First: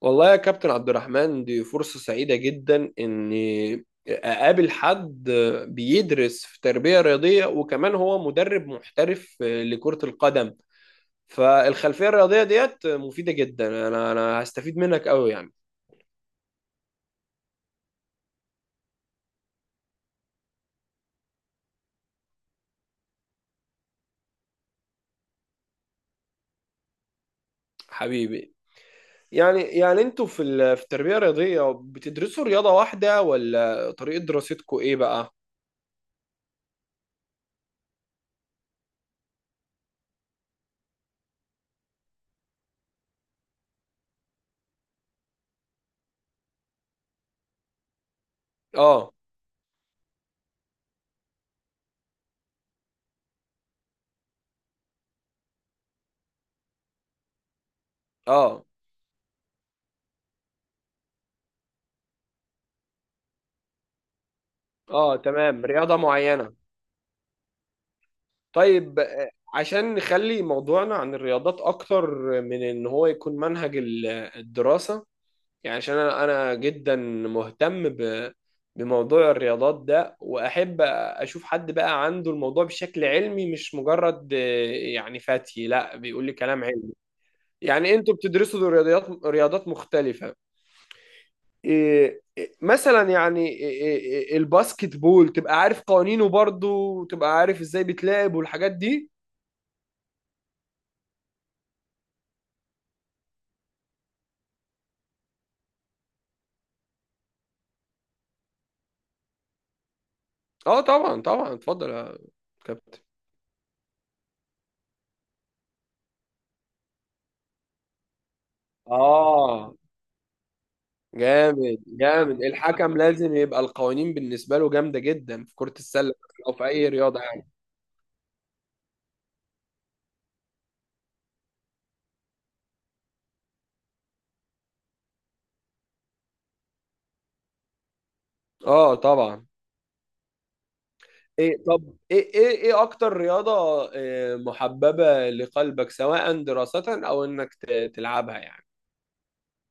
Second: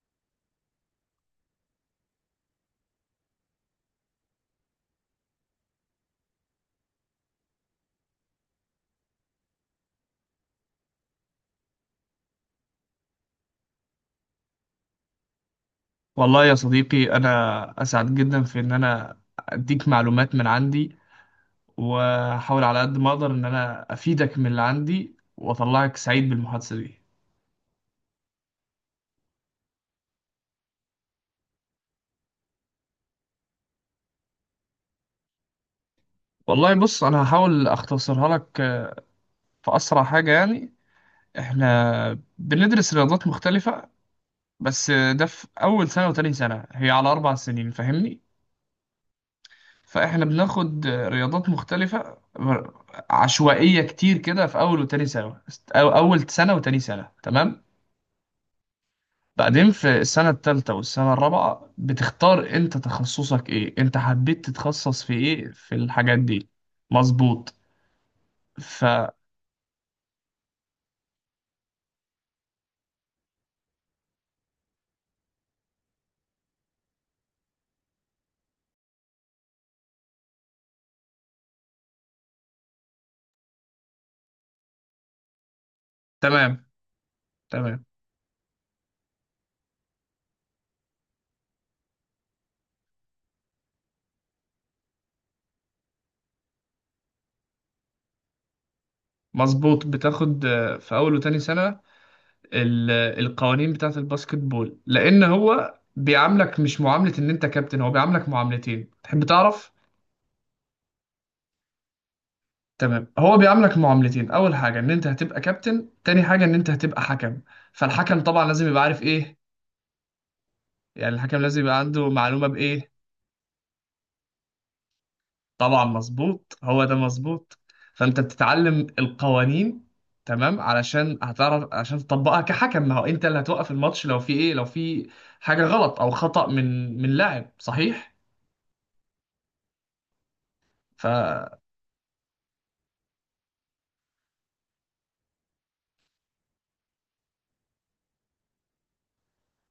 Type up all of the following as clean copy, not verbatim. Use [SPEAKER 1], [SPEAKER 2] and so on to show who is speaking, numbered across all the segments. [SPEAKER 1] والله يا كابتن عبد الرحمن، دي فرصة سعيدة جدا إني أقابل حد بيدرس في تربية رياضية، وكمان هو مدرب محترف لكرة القدم. فالخلفية الرياضية ديت مفيدة جدا. أنا هستفيد منك أوي يعني.
[SPEAKER 2] والله يا صديقي، أنا أسعد جدا في إن أنا أديك معلومات من عندي، وأحاول على قد ما أقدر إن أنا أفيدك من اللي عندي وأطلعك سعيد بالمحادثة دي.
[SPEAKER 1] حبيبي. يعني أنتوا في التربية الرياضية بتدرسوا رياضة واحدة، ولا طريقة دراستكوا إيه بقى؟
[SPEAKER 2] والله بص، أنا هحاول أختصرها لك في أسرع حاجة. يعني إحنا بندرس رياضات مختلفة، بس ده في أول سنة وتاني سنة. هي على أربع سنين، فاهمني؟
[SPEAKER 1] آه.
[SPEAKER 2] فإحنا بناخد رياضات مختلفة عشوائية كتير كده في أول وتاني سنة، أو أول سنة وتاني سنة، تمام.
[SPEAKER 1] آه.
[SPEAKER 2] بعدين في السنة التالتة والسنة الرابعة بتختار انت تخصصك ايه، انت حبيت تتخصص في
[SPEAKER 1] آه،
[SPEAKER 2] ايه
[SPEAKER 1] تمام،
[SPEAKER 2] في
[SPEAKER 1] رياضة
[SPEAKER 2] الحاجات دي.
[SPEAKER 1] معينة.
[SPEAKER 2] مظبوط. ف
[SPEAKER 1] طيب، عشان نخلي موضوعنا عن الرياضات اكتر من ان هو يكون منهج الدراسة. يعني عشان أنا جدا مهتم بموضوع الرياضات ده، واحب اشوف حد بقى عنده الموضوع بشكل علمي، مش مجرد يعني فتي لا بيقول لي كلام
[SPEAKER 2] تمام،
[SPEAKER 1] علمي.
[SPEAKER 2] تمام.
[SPEAKER 1] يعني انتوا بتدرسوا رياضات مختلفة. إيه مثلا، يعني إيه الباسكت بول، تبقى عارف قوانينه برضه وتبقى عارف ازاي بيتلعب والحاجات دي.
[SPEAKER 2] مظبوط، بتاخد في اول وتاني سنة القوانين بتاعة الباسكت بول، لان هو بيعاملك مش معاملة ان انت كابتن، هو بيعاملك معاملتين، تحب تعرف؟
[SPEAKER 1] اه طبعا، طبعا، اتفضل يا كابتن.
[SPEAKER 2] تمام، هو بيعاملك معاملتين: اول حاجة ان انت هتبقى كابتن، تاني حاجة ان انت هتبقى حكم. فالحكم طبعا لازم يبقى عارف ايه،
[SPEAKER 1] اه
[SPEAKER 2] يعني الحكم لازم يبقى
[SPEAKER 1] جامد،
[SPEAKER 2] عنده
[SPEAKER 1] جامد.
[SPEAKER 2] معلومة بإيه.
[SPEAKER 1] الحكم لازم يبقى القوانين بالنسبة له جامدة جدا في كرة
[SPEAKER 2] طبعا
[SPEAKER 1] السلة، او
[SPEAKER 2] مظبوط،
[SPEAKER 1] في
[SPEAKER 2] هو
[SPEAKER 1] اي
[SPEAKER 2] ده
[SPEAKER 1] رياضة يعني.
[SPEAKER 2] مظبوط. فانت بتتعلم القوانين، تمام، علشان هتعرف عشان تطبقها كحكم. ما هو انت اللي هتوقف الماتش لو في ايه، لو في حاجة غلط او خطأ من لاعب، صحيح؟
[SPEAKER 1] اه، طبعا.
[SPEAKER 2] ف
[SPEAKER 1] طب، ايه اكتر رياضة محببة لقلبك، سواء دراسة او انك تلعبها يعني؟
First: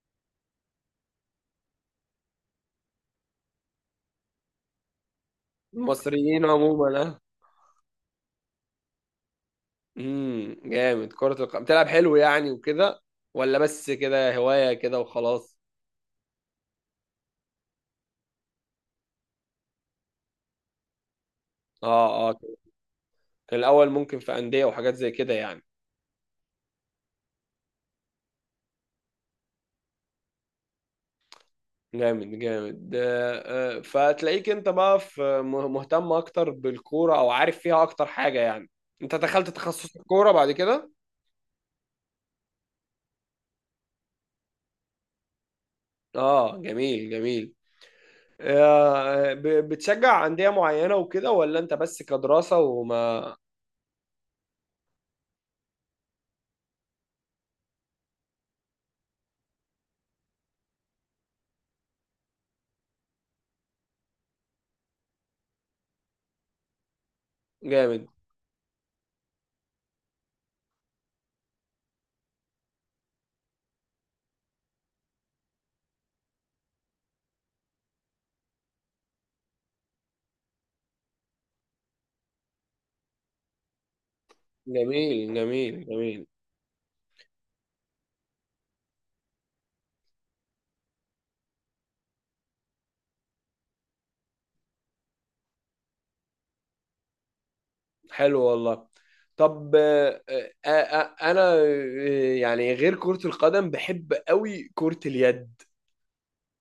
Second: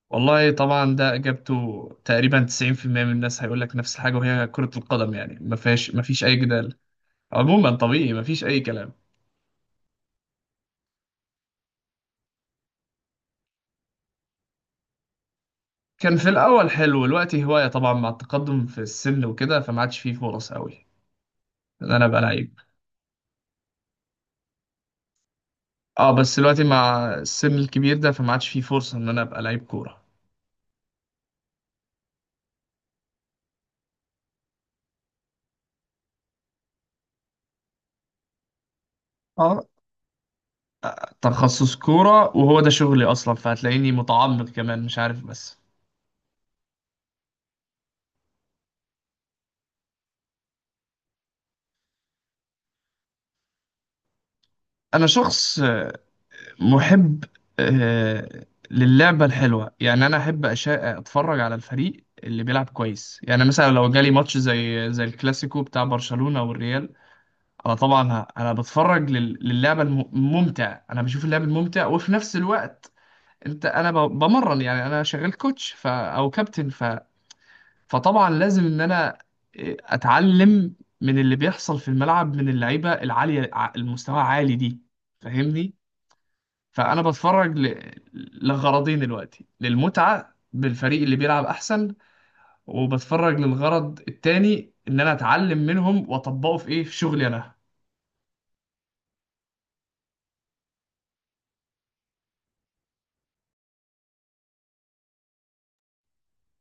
[SPEAKER 2] والله طبعا ده اجابته تقريبا 90% من الناس هيقول لك نفس الحاجة، وهي كرة القدم. يعني ما فيهاش، ما فيش اي
[SPEAKER 1] المصريين
[SPEAKER 2] جدال.
[SPEAKER 1] عموما، اه.
[SPEAKER 2] عموما طبيعي، ما فيش اي كلام.
[SPEAKER 1] جامد. كرة القدم بتلعب حلو يعني وكده، ولا بس كده هواية كده وخلاص؟
[SPEAKER 2] كان في الاول حلو، دلوقتي هواية طبعا، مع التقدم في السن وكده فما عادش فيه فرص قوي ان انا ابقى
[SPEAKER 1] اه، اه.
[SPEAKER 2] لعيب.
[SPEAKER 1] كان الاول ممكن في أندية وحاجات زي كده يعني؟
[SPEAKER 2] اه بس دلوقتي مع السن الكبير ده فما عادش فيه فرصة ان انا ابقى لعيب كورة.
[SPEAKER 1] جامد، جامد. فتلاقيك انت بقى مهتم اكتر بالكوره او عارف فيها اكتر حاجه يعني. انت دخلت
[SPEAKER 2] اه،
[SPEAKER 1] تخصص الكوره بعد كده؟
[SPEAKER 2] تخصص كورة، وهو ده شغلي اصلا، فهتلاقيني متعمق كمان مش عارف بس.
[SPEAKER 1] اه، جميل، جميل. بتشجع انديه معينه وكده، ولا انت بس كدراسه وما...
[SPEAKER 2] انا شخص محب للعبة الحلوة. يعني انا احب اتفرج على الفريق اللي بيلعب كويس. يعني مثلا لو جالي ماتش زي الكلاسيكو بتاع برشلونة والريال، انا
[SPEAKER 1] جامد.
[SPEAKER 2] طبعا انا بتفرج للعبة الممتع، انا بشوف اللعب الممتع. وفي نفس الوقت انا بمرن، يعني انا شغال كوتش او كابتن فطبعا لازم ان انا اتعلم من اللي بيحصل في الملعب، من اللعيبه العاليه المستوى عالي دي،
[SPEAKER 1] جميل،
[SPEAKER 2] فاهمني؟
[SPEAKER 1] جميل، جميل.
[SPEAKER 2] فانا بتفرج ل... لغرضين دلوقتي: للمتعه بالفريق اللي بيلعب احسن، وبتفرج للغرض التاني ان انا اتعلم منهم واطبقه في ايه، في شغلي انا.
[SPEAKER 1] حلو والله. طب، انا، يعني غير كره القدم بحب قوي كره اليد.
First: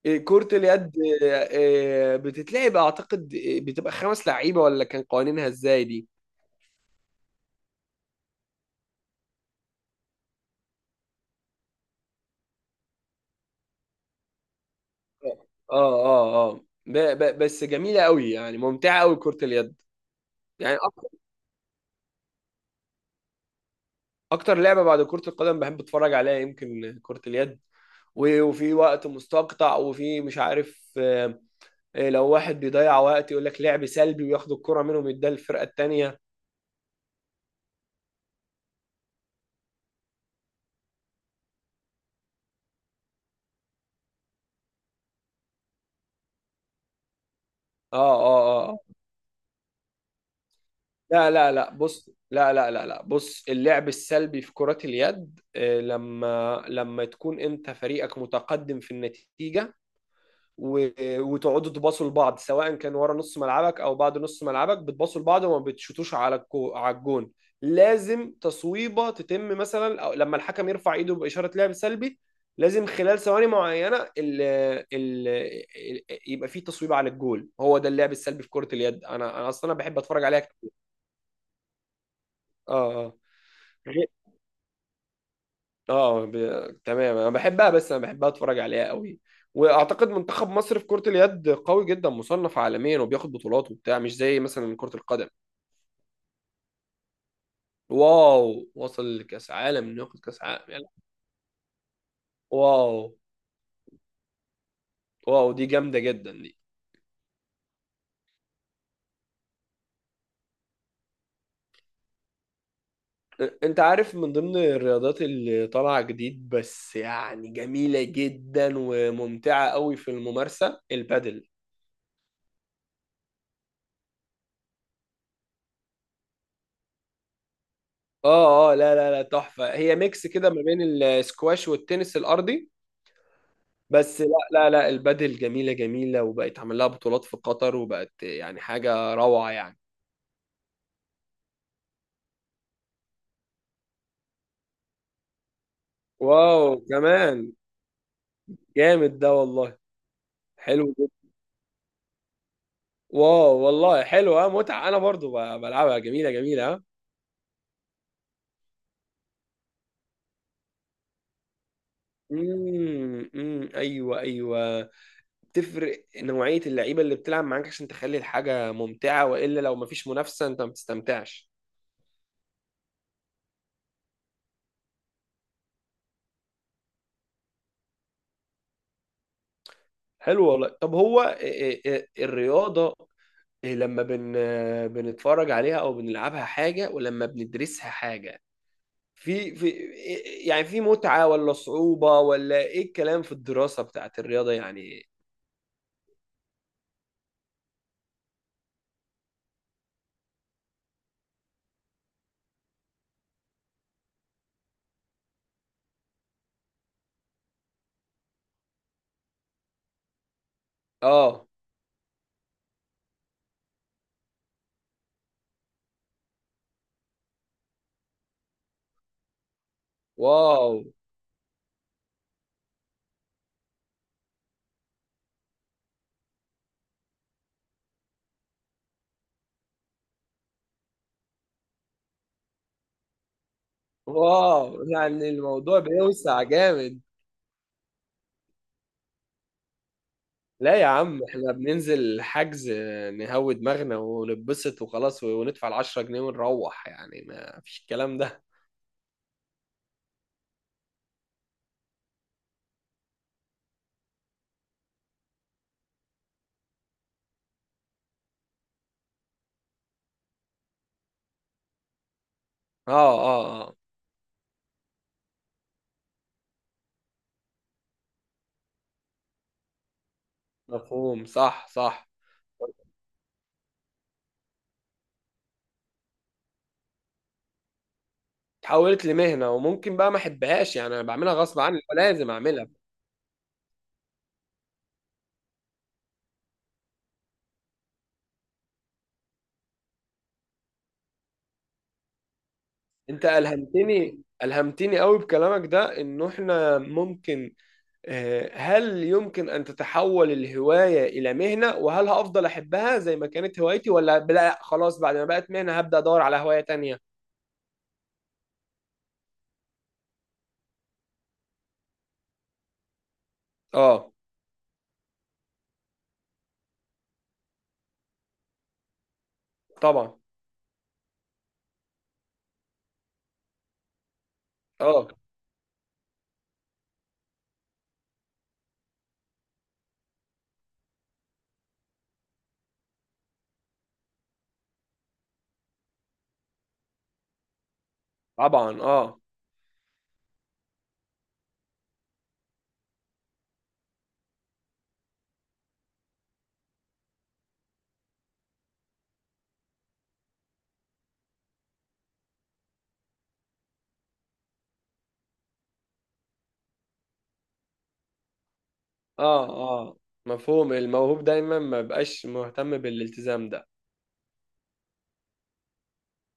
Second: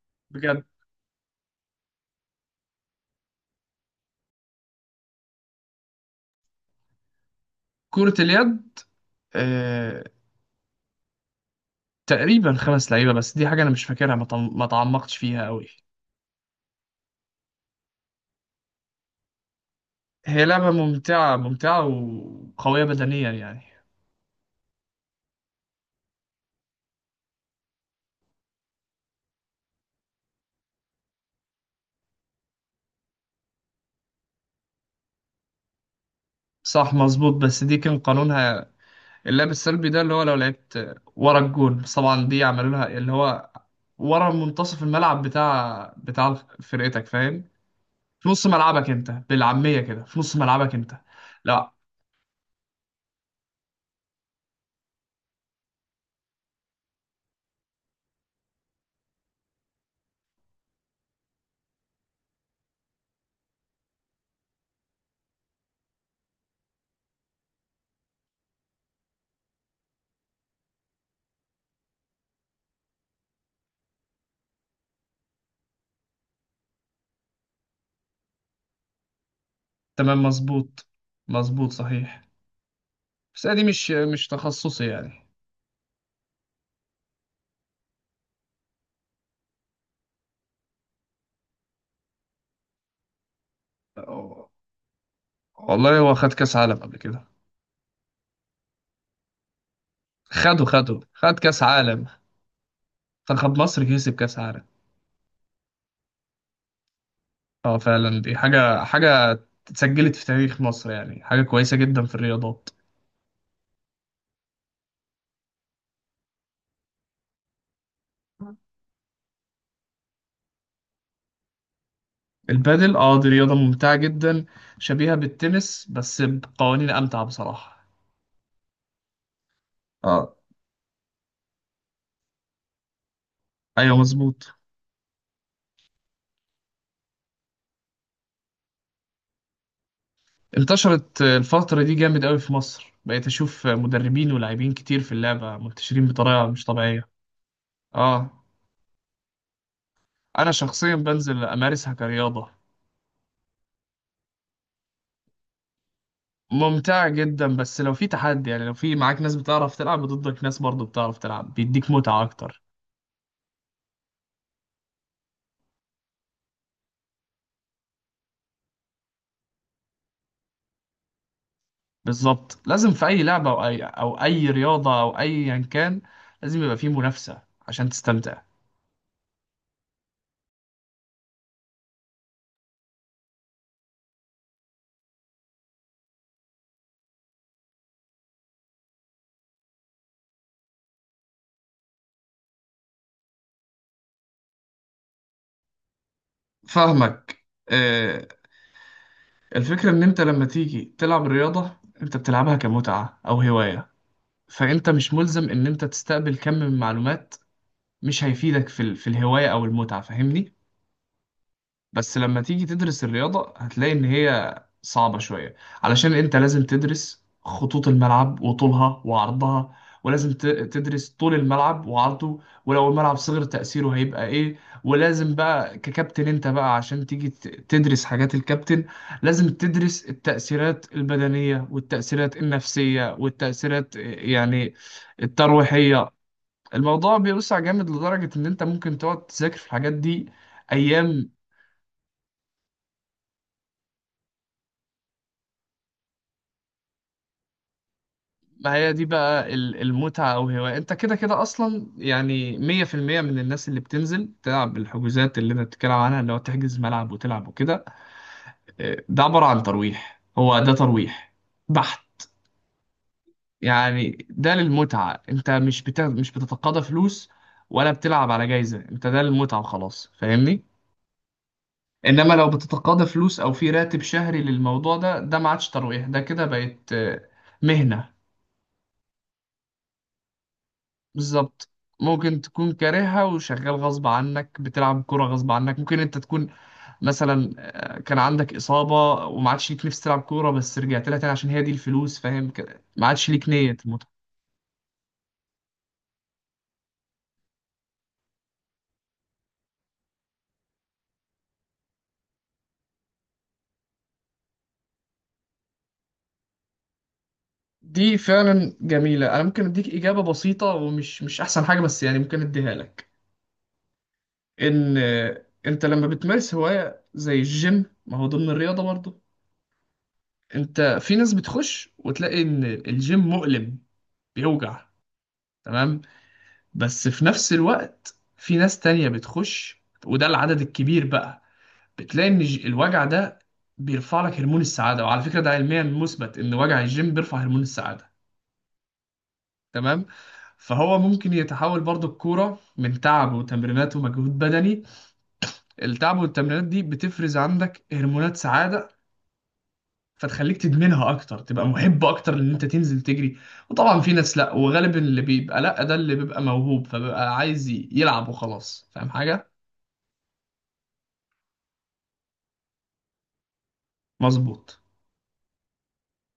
[SPEAKER 1] إيه، كرة
[SPEAKER 2] بجد.
[SPEAKER 1] اليد! إيه، بتتلعب اعتقد، إيه، بتبقى 5 لعيبة؟ ولا كان قوانينها ازاي دي؟
[SPEAKER 2] كرة اليد آه... تقريبا خمس لعيبه، بس دي حاجه انا مش فاكرها، ما تعمقتش
[SPEAKER 1] اه،
[SPEAKER 2] فيها قوي.
[SPEAKER 1] اه، اه. ب ب بس جميلة قوي يعني، ممتعة قوي كرة اليد.
[SPEAKER 2] هي لعبة
[SPEAKER 1] يعني اكتر
[SPEAKER 2] ممتعة، ممتعة وقوية بدنيا يعني.
[SPEAKER 1] أكتر لعبة بعد كرة القدم بحب اتفرج عليها يمكن كرة اليد. وفي وقت مستقطع، وفي مش عارف لو واحد بيضيع وقت يقول لك لعب سلبي، وياخد الكرة منهم يديها للفرقة التانية.
[SPEAKER 2] صح، مظبوط، بس دي كان قانونها. اللعب السلبي ده اللي هو لو لعبت ورا الجول، بس طبعا دي عملوا لها اللي هو ورا منتصف الملعب بتاع فرقتك، فاهم؟
[SPEAKER 1] اه،
[SPEAKER 2] في
[SPEAKER 1] اه،
[SPEAKER 2] نص
[SPEAKER 1] اه،
[SPEAKER 2] ملعبك
[SPEAKER 1] آه.
[SPEAKER 2] انت، بالعامية كده، في نص ملعبك انت.
[SPEAKER 1] لا، لا، لا،
[SPEAKER 2] لا،
[SPEAKER 1] بص، لا، لا، لا، لا، بص، اللعب السلبي في كرة اليد لما تكون انت فريقك متقدم في النتيجة، و- وتقعدوا تباصوا لبعض، سواء كان ورا نص ملعبك او بعد نص ملعبك، بتباصوا لبعض وما بتشوتوش على الجون، لازم تصويبة تتم مثلا، أو لما الحكم يرفع ايده بإشارة لعب سلبي، لازم خلال ثواني معينة ال يبقى في تصويبة على الجول. هو ده اللعب السلبي في كرة اليد. انا انا اصلا أنا بحب
[SPEAKER 2] تمام
[SPEAKER 1] اتفرج عليها كتير.
[SPEAKER 2] مظبوط، مظبوط صحيح،
[SPEAKER 1] اه. آه.
[SPEAKER 2] بس دي
[SPEAKER 1] غير-
[SPEAKER 2] مش تخصصي يعني.
[SPEAKER 1] اه ب... تمام، انا بحبها، بس انا بحبها اتفرج عليها قوي. واعتقد منتخب مصر في كرة اليد قوي جدا، مصنف عالميا وبياخد بطولات وبتاع، مش زي مثلا كرة القدم.
[SPEAKER 2] والله هو خد كأس عالم قبل كده.
[SPEAKER 1] واو، وصل لكاس عالم! انه ياخد كاس عالم،
[SPEAKER 2] خده
[SPEAKER 1] يلا.
[SPEAKER 2] خده خد كأس عالم.
[SPEAKER 1] واو.
[SPEAKER 2] منتخب مصر كسب كأس عالم.
[SPEAKER 1] واو، دي جامدة جدا دي.
[SPEAKER 2] اه فعلا، دي حاجة، اتسجلت في تاريخ مصر، يعني حاجة كويسة جدا في الرياضات.
[SPEAKER 1] انت عارف من ضمن الرياضات اللي طالعة جديد، بس يعني جميلة جدا وممتعة قوي في الممارسة، البادل.
[SPEAKER 2] البادل، اه دي رياضة ممتعة جدا، شبيهة بالتنس بس بقوانين أمتع بصراحة.
[SPEAKER 1] اه، اه، لا، لا، لا، تحفة. هي ميكس
[SPEAKER 2] اه،
[SPEAKER 1] كده ما بين السكواش والتنس الارضي.
[SPEAKER 2] أيوة
[SPEAKER 1] بس لا،
[SPEAKER 2] مظبوط.
[SPEAKER 1] لا، لا، البادل جميلة، جميلة، وبقت عمل لها بطولات في قطر، وبقت يعني حاجة روعة يعني.
[SPEAKER 2] انتشرت الفترة دي جامد قوي في مصر، بقيت أشوف مدربين ولاعبين كتير في اللعبة منتشرين بطريقة
[SPEAKER 1] واو،
[SPEAKER 2] مش طبيعية.
[SPEAKER 1] كمان!
[SPEAKER 2] اه.
[SPEAKER 1] جامد ده والله.
[SPEAKER 2] أنا
[SPEAKER 1] حلو
[SPEAKER 2] شخصيا
[SPEAKER 1] جدا.
[SPEAKER 2] بنزل أمارسها كرياضة.
[SPEAKER 1] واو والله، حلو. اه، متعة. انا برضو بلعبها جميلة، جميلة، اه.
[SPEAKER 2] ممتعة جدا، بس لو في تحدي، يعني لو في معاك ناس بتعرف تلعب ضدك، ناس برضو بتعرف تلعب بيديك، متعة أكتر.
[SPEAKER 1] امم، أمم، ايوه، ايوه. بتفرق نوعية اللعيبة اللي بتلعب معاك، عشان تخلي الحاجة ممتعة، والا لو مفيش منافسة انت ما بتستمتعش.
[SPEAKER 2] بالظبط، لازم في اي لعبه او اي او اي رياضه او ايا كان لازم يبقى فيه منافسه عشان تستمتع.
[SPEAKER 1] حلو والله. طب هو إيه الرياضة، إيه، لما بنتفرج عليها او بنلعبها حاجه، ولما بندرسها حاجه، في يعني في متعه ولا صعوبه، ولا ايه الكلام في الدراسه بتاعت الرياضه يعني؟
[SPEAKER 2] فاهمك. آه، الفكره ان انت لما تيجي تلعب الرياضه، انت بتلعبها كمتعه او هوايه، فانت مش ملزم ان انت تستقبل كم من معلومات مش هيفيدك في في الهوايه او المتعه، فاهمني؟
[SPEAKER 1] اه.
[SPEAKER 2] بس لما تيجي تدرس الرياضة هتلاقي إن هي صعبة شوية، علشان أنت لازم تدرس خطوط الملعب وطولها وعرضها، ولازم
[SPEAKER 1] واو.
[SPEAKER 2] تدرس طول الملعب وعرضه، ولو الملعب صغر تأثيره هيبقى إيه. ولازم بقى ككابتن أنت بقى عشان تيجي تدرس حاجات الكابتن، لازم تدرس التأثيرات البدنية والتأثيرات النفسية والتأثيرات يعني
[SPEAKER 1] واو، يعني الموضوع
[SPEAKER 2] الترويحية.
[SPEAKER 1] بيوسع جامد.
[SPEAKER 2] الموضوع بيوسع جامد، لدرجة إن أنت ممكن تقعد تذاكر في الحاجات دي
[SPEAKER 1] لا يا عم،
[SPEAKER 2] أيام.
[SPEAKER 1] احنا بننزل حجز نهوي دماغنا ونتبسط وخلاص، وندفع العشرة جنيه ونروح، يعني ما فيش الكلام ده.
[SPEAKER 2] ما هي دي بقى المتعة أو هواية، أنت كده كده أصلا يعني مية في المية من الناس اللي بتنزل تلعب الحجوزات اللي أنت بتتكلم عنها، اللي هو تحجز ملعب وتلعب وكده. ده عبارة عن ترويح، هو ده ترويح بحت.
[SPEAKER 1] اه، اه، اه.
[SPEAKER 2] يعني ده للمتعة، أنت مش بت... مش بتتقاضى فلوس ولا بتلعب على جايزة، أنت ده للمتعة وخلاص، فاهمني؟
[SPEAKER 1] مفهوم، صح، صح.
[SPEAKER 2] إنما لو بتتقاضى فلوس أو في راتب شهري للموضوع ده، ده ما عادش ترويح، ده كده بقت مهنة.
[SPEAKER 1] اتحولت لمهنه، وممكن بقى ما احبهاش، يعني انا بعملها غصب
[SPEAKER 2] بالظبط،
[SPEAKER 1] عني لازم
[SPEAKER 2] ممكن
[SPEAKER 1] اعملها.
[SPEAKER 2] تكون كارهها وشغال غصب عنك، بتلعب كورة غصب عنك. ممكن انت تكون مثلا كان عندك إصابة وما عادش ليك نفس تلعب كورة، بس رجعت لها تاني عشان هي دي الفلوس، فاهم كده؟ ما
[SPEAKER 1] انت
[SPEAKER 2] عادش ليك نية المتعة.
[SPEAKER 1] الهمتني قوي بكلامك ده، انه احنا ممكن هل يمكن ان تتحول الهوايه الى مهنه؟ وهل هفضل احبها زي ما كانت هوايتي، ولا لا خلاص بعد ما بقت مهنه هبدا ادور على هوايه تانية؟
[SPEAKER 2] دي فعلا جميلة، انا ممكن اديك إجابة بسيطة ومش مش احسن حاجة بس، يعني ممكن اديها لك.
[SPEAKER 1] اه،
[SPEAKER 2] ان انت لما بتمارس هواية زي الجيم، ما هو ضمن الرياضة برضه،
[SPEAKER 1] طبعا.
[SPEAKER 2] انت في ناس بتخش وتلاقي ان الجيم مؤلم، بيوجع،
[SPEAKER 1] اه،
[SPEAKER 2] تمام، بس في نفس الوقت في ناس تانية بتخش، وده العدد الكبير بقى، بتلاقي ان الوجع ده بيرفع لك هرمون السعادة. وعلى فكرة ده علميا مثبت ان وجع الجيم بيرفع هرمون السعادة،
[SPEAKER 1] طبعا. اه،
[SPEAKER 2] تمام. فهو ممكن يتحول برضو الكورة من تعب وتمرينات ومجهود بدني، التعب والتمرينات دي بتفرز عندك هرمونات سعادة، فتخليك تدمنها اكتر، تبقى محب اكتر ان انت تنزل تجري. وطبعا في ناس لا، وغالبا اللي بيبقى لا ده اللي بيبقى موهوب، فبيبقى عايز يلعب وخلاص، فاهم
[SPEAKER 1] اه،
[SPEAKER 2] حاجة؟
[SPEAKER 1] اه. مفهوم. الموهوب دايما ما بقاش مهتم بالالتزام ده.
[SPEAKER 2] مظبوط.